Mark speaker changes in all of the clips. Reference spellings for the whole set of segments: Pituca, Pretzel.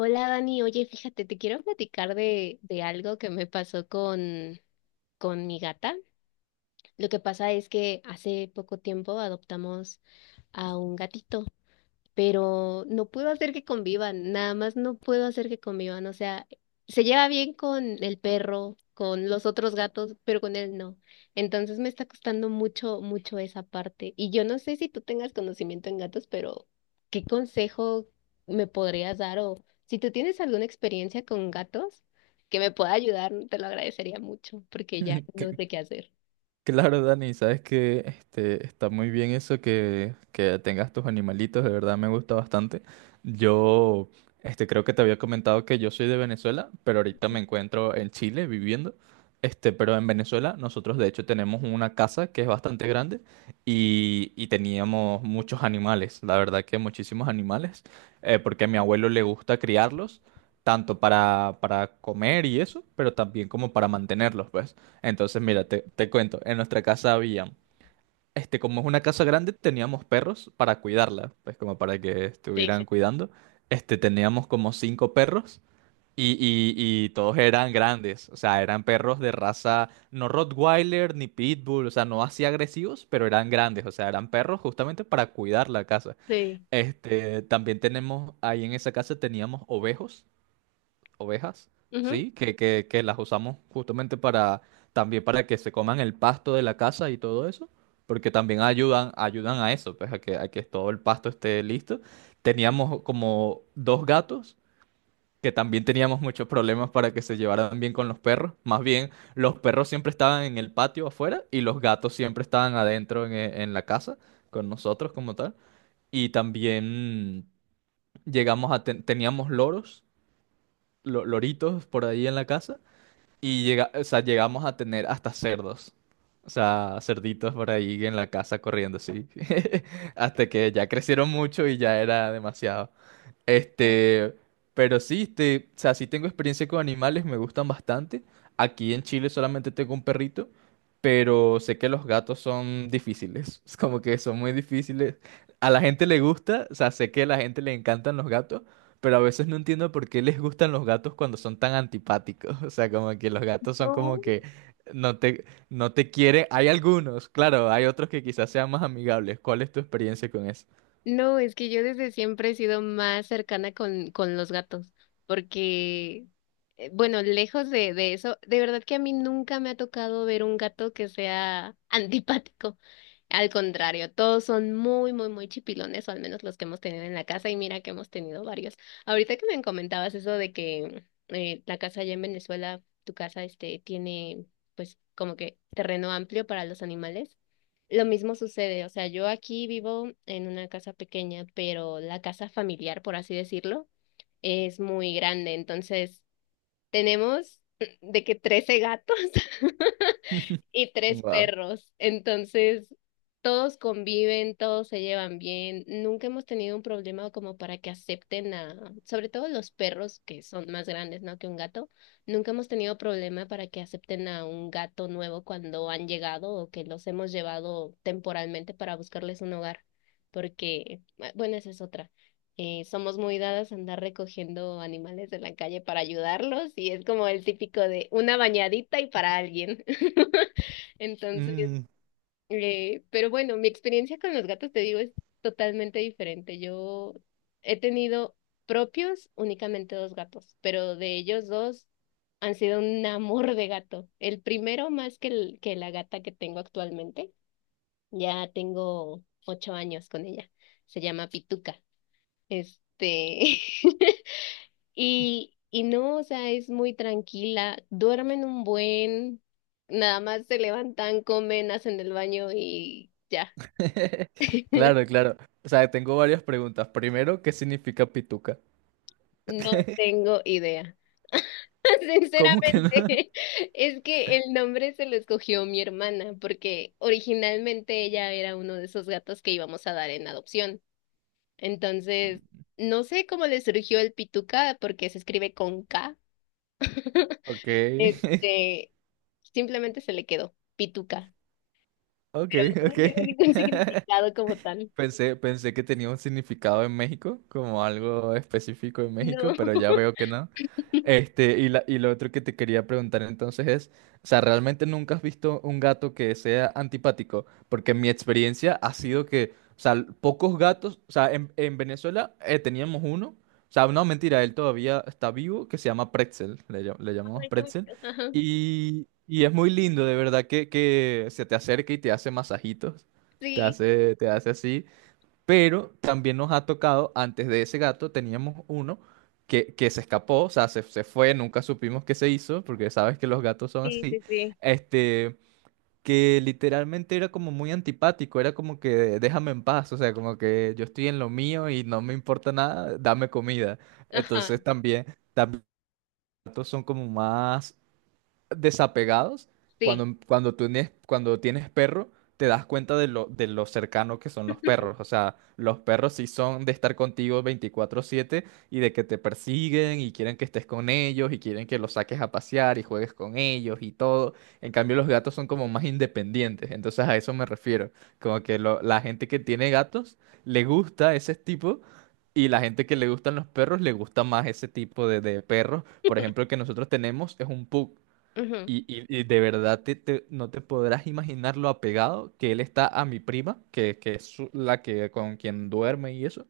Speaker 1: Hola Dani, oye, fíjate, te quiero platicar de algo que me pasó con mi gata. Lo que pasa es que hace poco tiempo adoptamos a un gatito, pero no puedo hacer que convivan, nada más no puedo hacer que convivan, o sea, se lleva bien con el perro, con los otros gatos, pero con él no. Entonces me está costando mucho, mucho esa parte. Y yo no sé si tú tengas conocimiento en gatos, pero ¿qué consejo me podrías dar? O si tú tienes alguna experiencia con gatos que me pueda ayudar, te lo agradecería mucho, porque ya
Speaker 2: Que-
Speaker 1: no sé qué hacer.
Speaker 2: Claro, Dani, sabes que está muy bien eso que tengas tus animalitos, de verdad me gusta bastante. Yo creo que te había comentado que yo soy de Venezuela, pero ahorita me encuentro en Chile viviendo. Pero en Venezuela nosotros de hecho tenemos una casa que es bastante grande y, teníamos muchos animales, la verdad que muchísimos animales, porque a mi abuelo le gusta criarlos, tanto para comer y eso, pero también como para mantenerlos, pues. Entonces, mira, te cuento, en nuestra casa había, como es una casa grande, teníamos perros para cuidarla, pues como para que
Speaker 1: Sí,
Speaker 2: estuvieran
Speaker 1: sí.
Speaker 2: cuidando. Teníamos como cinco perros y, y- y todos eran grandes, o sea, eran perros de raza, no Rottweiler ni Pitbull, o sea, no así agresivos, pero eran grandes, o sea, eran perros justamente para cuidar la casa.
Speaker 1: Sí.
Speaker 2: También tenemos, ahí en esa casa teníamos ovejos ovejas,
Speaker 1: Ujú.
Speaker 2: sí, que las usamos justamente para también para que se coman el pasto de la casa y todo eso, porque también ayudan a eso, pues a a que todo el pasto esté listo. Teníamos como dos gatos que también teníamos muchos problemas para que se llevaran bien con los perros. Más bien, los perros siempre estaban en el patio afuera y los gatos siempre estaban adentro en la casa con nosotros como tal. Y también teníamos loros, loritos por ahí en la casa y llegamos a tener hasta cerdos. O sea, cerditos por ahí en la casa corriendo así. Hasta que ya crecieron mucho y ya era demasiado. Este, pero sí, o sea, sí tengo experiencia con animales, me gustan bastante. Aquí en Chile solamente tengo un perrito, pero sé que los gatos son difíciles, es como que son muy difíciles. A la gente le gusta, o sea, sé que a la gente le encantan los gatos, pero a veces no entiendo por qué les gustan los gatos cuando son tan antipáticos. O sea, como que los gatos son como
Speaker 1: No.
Speaker 2: que no te quieren. Hay algunos, claro, hay otros que quizás sean más amigables. ¿Cuál es tu experiencia con eso?
Speaker 1: No, es que yo desde siempre he sido más cercana con los gatos, porque, bueno, lejos de eso, de verdad que a mí nunca me ha tocado ver un gato que sea antipático. Al contrario, todos son muy, muy, muy chipilones, o al menos los que hemos tenido en la casa, y mira que hemos tenido varios. Ahorita que me comentabas eso de que la casa allá en Venezuela, tu casa, tiene, pues, como que terreno amplio para los animales. Lo mismo sucede, o sea, yo aquí vivo en una casa pequeña, pero la casa familiar, por así decirlo, es muy grande, entonces tenemos de que 13 gatos y tres
Speaker 2: Wow.
Speaker 1: perros. Entonces, todos conviven, todos se llevan bien. Nunca hemos tenido un problema como para que acepten a, sobre todo los perros que son más grandes, ¿no?, que un gato. Nunca hemos tenido problema para que acepten a un gato nuevo cuando han llegado o que los hemos llevado temporalmente para buscarles un hogar. Porque, ah, bueno, esa es otra. Somos muy dadas a andar recogiendo animales de la calle para ayudarlos y es como el típico de una bañadita y para alguien. Entonces, pero bueno, mi experiencia con los gatos, te digo, es totalmente diferente. Yo he tenido propios únicamente dos gatos, pero de ellos dos han sido un amor de gato. El primero más que, que la gata que tengo actualmente. Ya tengo 8 años con ella. Se llama Pituca. Este, y no, o sea, es muy tranquila, duermen un buen, nada más se levantan, comen, hacen el baño y ya.
Speaker 2: Claro, claro. O sea, tengo varias preguntas. Primero, ¿qué significa pituca?
Speaker 1: No tengo idea.
Speaker 2: ¿Cómo que no?
Speaker 1: Sinceramente, es que el nombre se lo escogió mi hermana, porque originalmente ella era uno de esos gatos que íbamos a dar en adopción. Entonces, no sé cómo le surgió el pituca, porque se escribe con K.
Speaker 2: Ok,
Speaker 1: Este, Simplemente se le quedó pituca,
Speaker 2: ok,
Speaker 1: pero eso
Speaker 2: ok.
Speaker 1: no tiene ningún significado como tal.
Speaker 2: Pensé que tenía un significado en México, como algo específico en México,
Speaker 1: No,
Speaker 2: pero ya veo que no. Y y lo otro que te quería preguntar entonces es, o sea, ¿realmente nunca has visto un gato que sea antipático? Porque mi experiencia ha sido que, o sea, pocos gatos, o sea, en Venezuela teníamos uno, o sea, no, mentira, él todavía está vivo, que se llama Pretzel, le llamamos
Speaker 1: ay, qué
Speaker 2: Pretzel,
Speaker 1: bonito. Ajá,
Speaker 2: y, es muy lindo, de verdad, que se te acerca y te hace masajitos.
Speaker 1: sí,
Speaker 2: Te hace así. Pero también nos ha tocado, antes de ese gato, teníamos uno que se escapó, o sea, se fue, nunca supimos qué se hizo, porque sabes que los gatos son
Speaker 1: sí, sí,
Speaker 2: así.
Speaker 1: sí.
Speaker 2: Este, que literalmente era como muy antipático, era como que déjame en paz, o sea, como que yo estoy en lo mío y no me importa nada, dame comida.
Speaker 1: Ajá,
Speaker 2: Entonces también, también los gatos son como más desapegados,
Speaker 1: sí.
Speaker 2: cuando tú tienes, cuando tienes perro, te das cuenta de de lo cercano que son los perros. O sea, los perros sí son de estar contigo 24/7 y de que te persiguen y quieren que estés con ellos y quieren que los saques a pasear y juegues con ellos y todo. En cambio, los gatos son como más independientes. Entonces a eso me refiero. Como que la gente que tiene gatos le gusta ese tipo. Y la gente que le gustan los perros le gusta más ese tipo de perros. Por ejemplo, el que nosotros tenemos es un pug.
Speaker 1: Ujú,
Speaker 2: Y de verdad no te podrás imaginar lo apegado que él está a mi prima, que es la que con quien duerme y eso,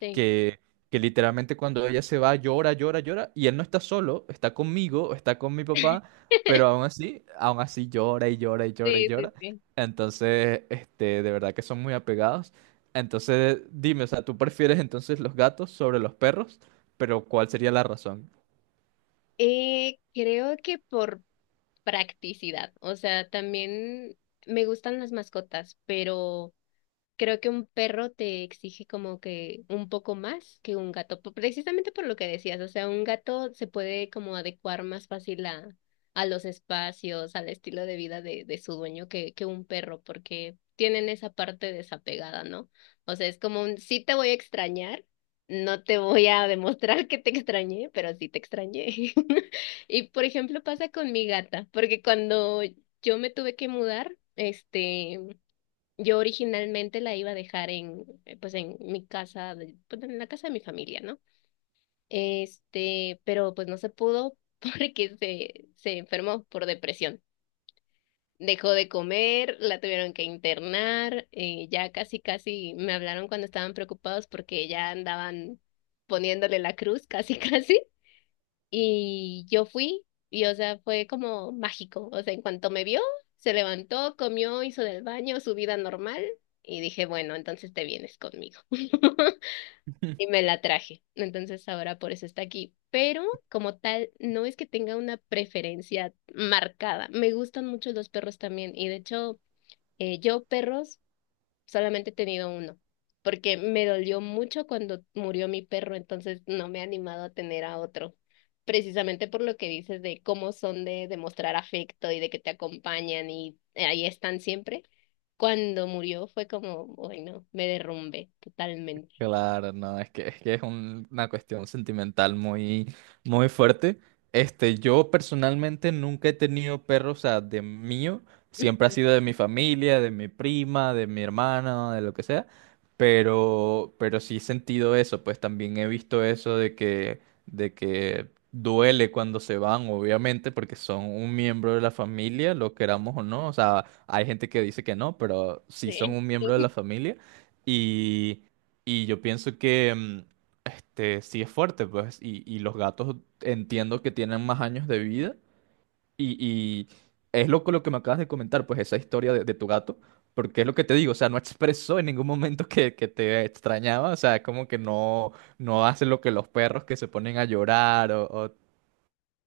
Speaker 1: sí.
Speaker 2: que, que literalmente cuando ella se va llora, llora, llora, y él no está solo, está conmigo, está con mi papá, pero aún así llora y llora y llora y
Speaker 1: Sí, sí,
Speaker 2: llora.
Speaker 1: sí.
Speaker 2: Entonces, de verdad que son muy apegados. Entonces, dime, o sea, ¿tú prefieres entonces los gatos sobre los perros? Pero ¿cuál sería la razón?
Speaker 1: Creo que por practicidad, o sea, también me gustan las mascotas, pero creo que un perro te exige como que un poco más que un gato, precisamente por lo que decías, o sea, un gato se puede como adecuar más fácil a los espacios, al estilo de vida de su dueño que un perro, porque tienen esa parte desapegada, ¿no? O sea, es como un sí te voy a extrañar, no te voy a demostrar que te extrañé, pero sí te extrañé. Y por ejemplo pasa con mi gata, porque cuando yo me tuve que mudar, este... Yo originalmente la iba a dejar en, pues en mi casa, pues en la casa de mi familia, ¿no? Pero pues no se pudo porque se enfermó por depresión. Dejó de comer, la tuvieron que internar, ya casi casi me hablaron cuando estaban preocupados porque ya andaban poniéndole la cruz, casi casi. Y yo fui y, o sea, fue como mágico. O sea, en cuanto me vio, se levantó, comió, hizo del baño, su vida normal. Y dije, bueno, entonces te vienes conmigo. Y me la traje. Entonces ahora por eso está aquí. Pero como tal, no es que tenga una preferencia marcada. Me gustan mucho los perros también. Y de hecho, yo perros solamente he tenido uno, porque me dolió mucho cuando murió mi perro, entonces no me he animado a tener a otro. Precisamente por lo que dices de cómo son de demostrar afecto y de que te acompañan y ahí están siempre. Cuando murió fue como, bueno, me derrumbé totalmente.
Speaker 2: Claro, no, es que es una cuestión sentimental muy, muy fuerte. Yo personalmente nunca he tenido perros, o sea, de mío, siempre ha sido de mi familia, de mi prima, de mi hermana, de lo que sea, pero sí he sentido eso, pues también he visto eso de de que duele cuando se van, obviamente, porque son un miembro de la familia, lo queramos o no, o sea, hay gente que dice que no, pero sí son
Speaker 1: Sí.
Speaker 2: un miembro de la familia. Y yo pienso que sí es fuerte, pues, y, los gatos entiendo que tienen más años de vida. Y, es loco lo que me acabas de comentar, pues, esa historia de tu gato, porque es lo que te digo, o sea, no expresó en ningún momento que te extrañaba, o sea, es como que no, no hace lo que los perros que se ponen a llorar o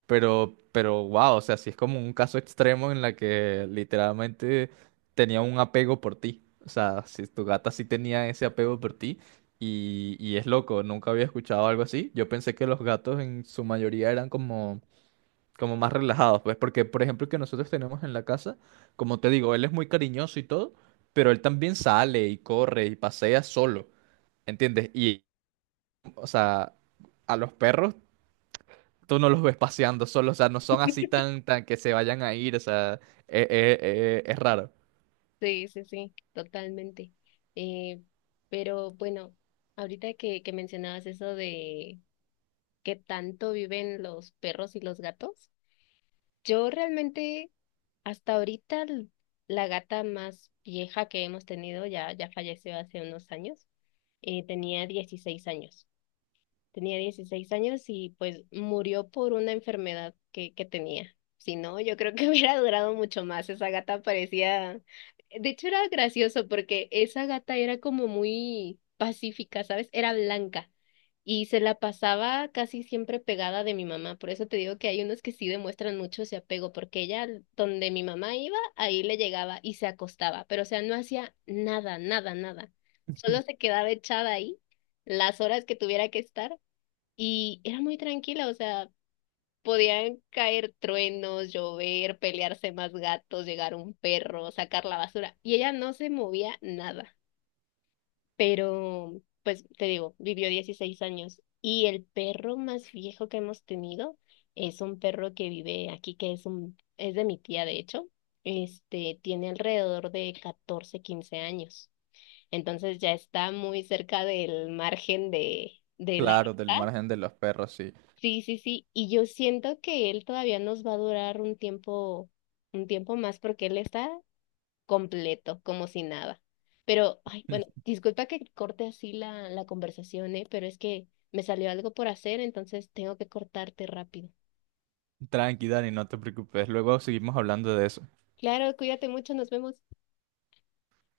Speaker 2: pero, wow, o sea, sí es como un caso extremo en la que literalmente tenía un apego por ti. O sea, si tu gata sí tenía ese apego por ti. Y, es loco, nunca había escuchado algo así. Yo pensé que los gatos en su mayoría eran como, como más relajados, pues, porque, por ejemplo, el que nosotros tenemos en la casa, como te digo, él es muy cariñoso y todo, pero él también sale y corre y pasea solo, ¿entiendes? Y, o sea, a los perros tú no los ves paseando solo, o sea, no son así tan, tan que se vayan a ir, o sea, es raro.
Speaker 1: Sí, sí, sí, totalmente. Eh, pero bueno, ahorita que mencionabas eso de qué tanto viven los perros y los gatos. Yo realmente, hasta ahorita, la gata más vieja que hemos tenido ya falleció hace unos años. Tenía 16 años. Tenía 16 años y pues murió por una enfermedad que tenía. Si no, yo creo que hubiera durado mucho más. Esa gata parecía... De hecho, era gracioso porque esa gata era como muy pacífica, ¿sabes? Era blanca y se la pasaba casi siempre pegada de mi mamá. Por eso te digo que hay unos que sí demuestran mucho ese apego, porque ella, donde mi mamá iba, ahí le llegaba y se acostaba. Pero, o sea, no hacía nada, nada, nada. Solo se quedaba echada ahí las horas que tuviera que estar y era muy tranquila, o sea, podían caer truenos, llover, pelearse más gatos, llegar un perro, sacar la basura, y ella no se movía nada. Pero, pues te digo, vivió 16 años. Y el perro más viejo que hemos tenido es un perro que vive aquí, que es es de mi tía, de hecho. Tiene alrededor de 14 15 años. Entonces ya está muy cerca del margen de la
Speaker 2: Claro, del
Speaker 1: edad.
Speaker 2: margen de los perros, sí.
Speaker 1: Sí, sí, sí, y yo siento que él todavía nos va a durar un tiempo más porque él está completo, como si nada. Pero, ay, bueno, disculpa que corte así la conversación, ¿eh? Pero es que me salió algo por hacer, entonces tengo que cortarte rápido.
Speaker 2: Tranqui, Dani, no te preocupes, luego seguimos hablando de eso.
Speaker 1: Claro, cuídate mucho, nos vemos.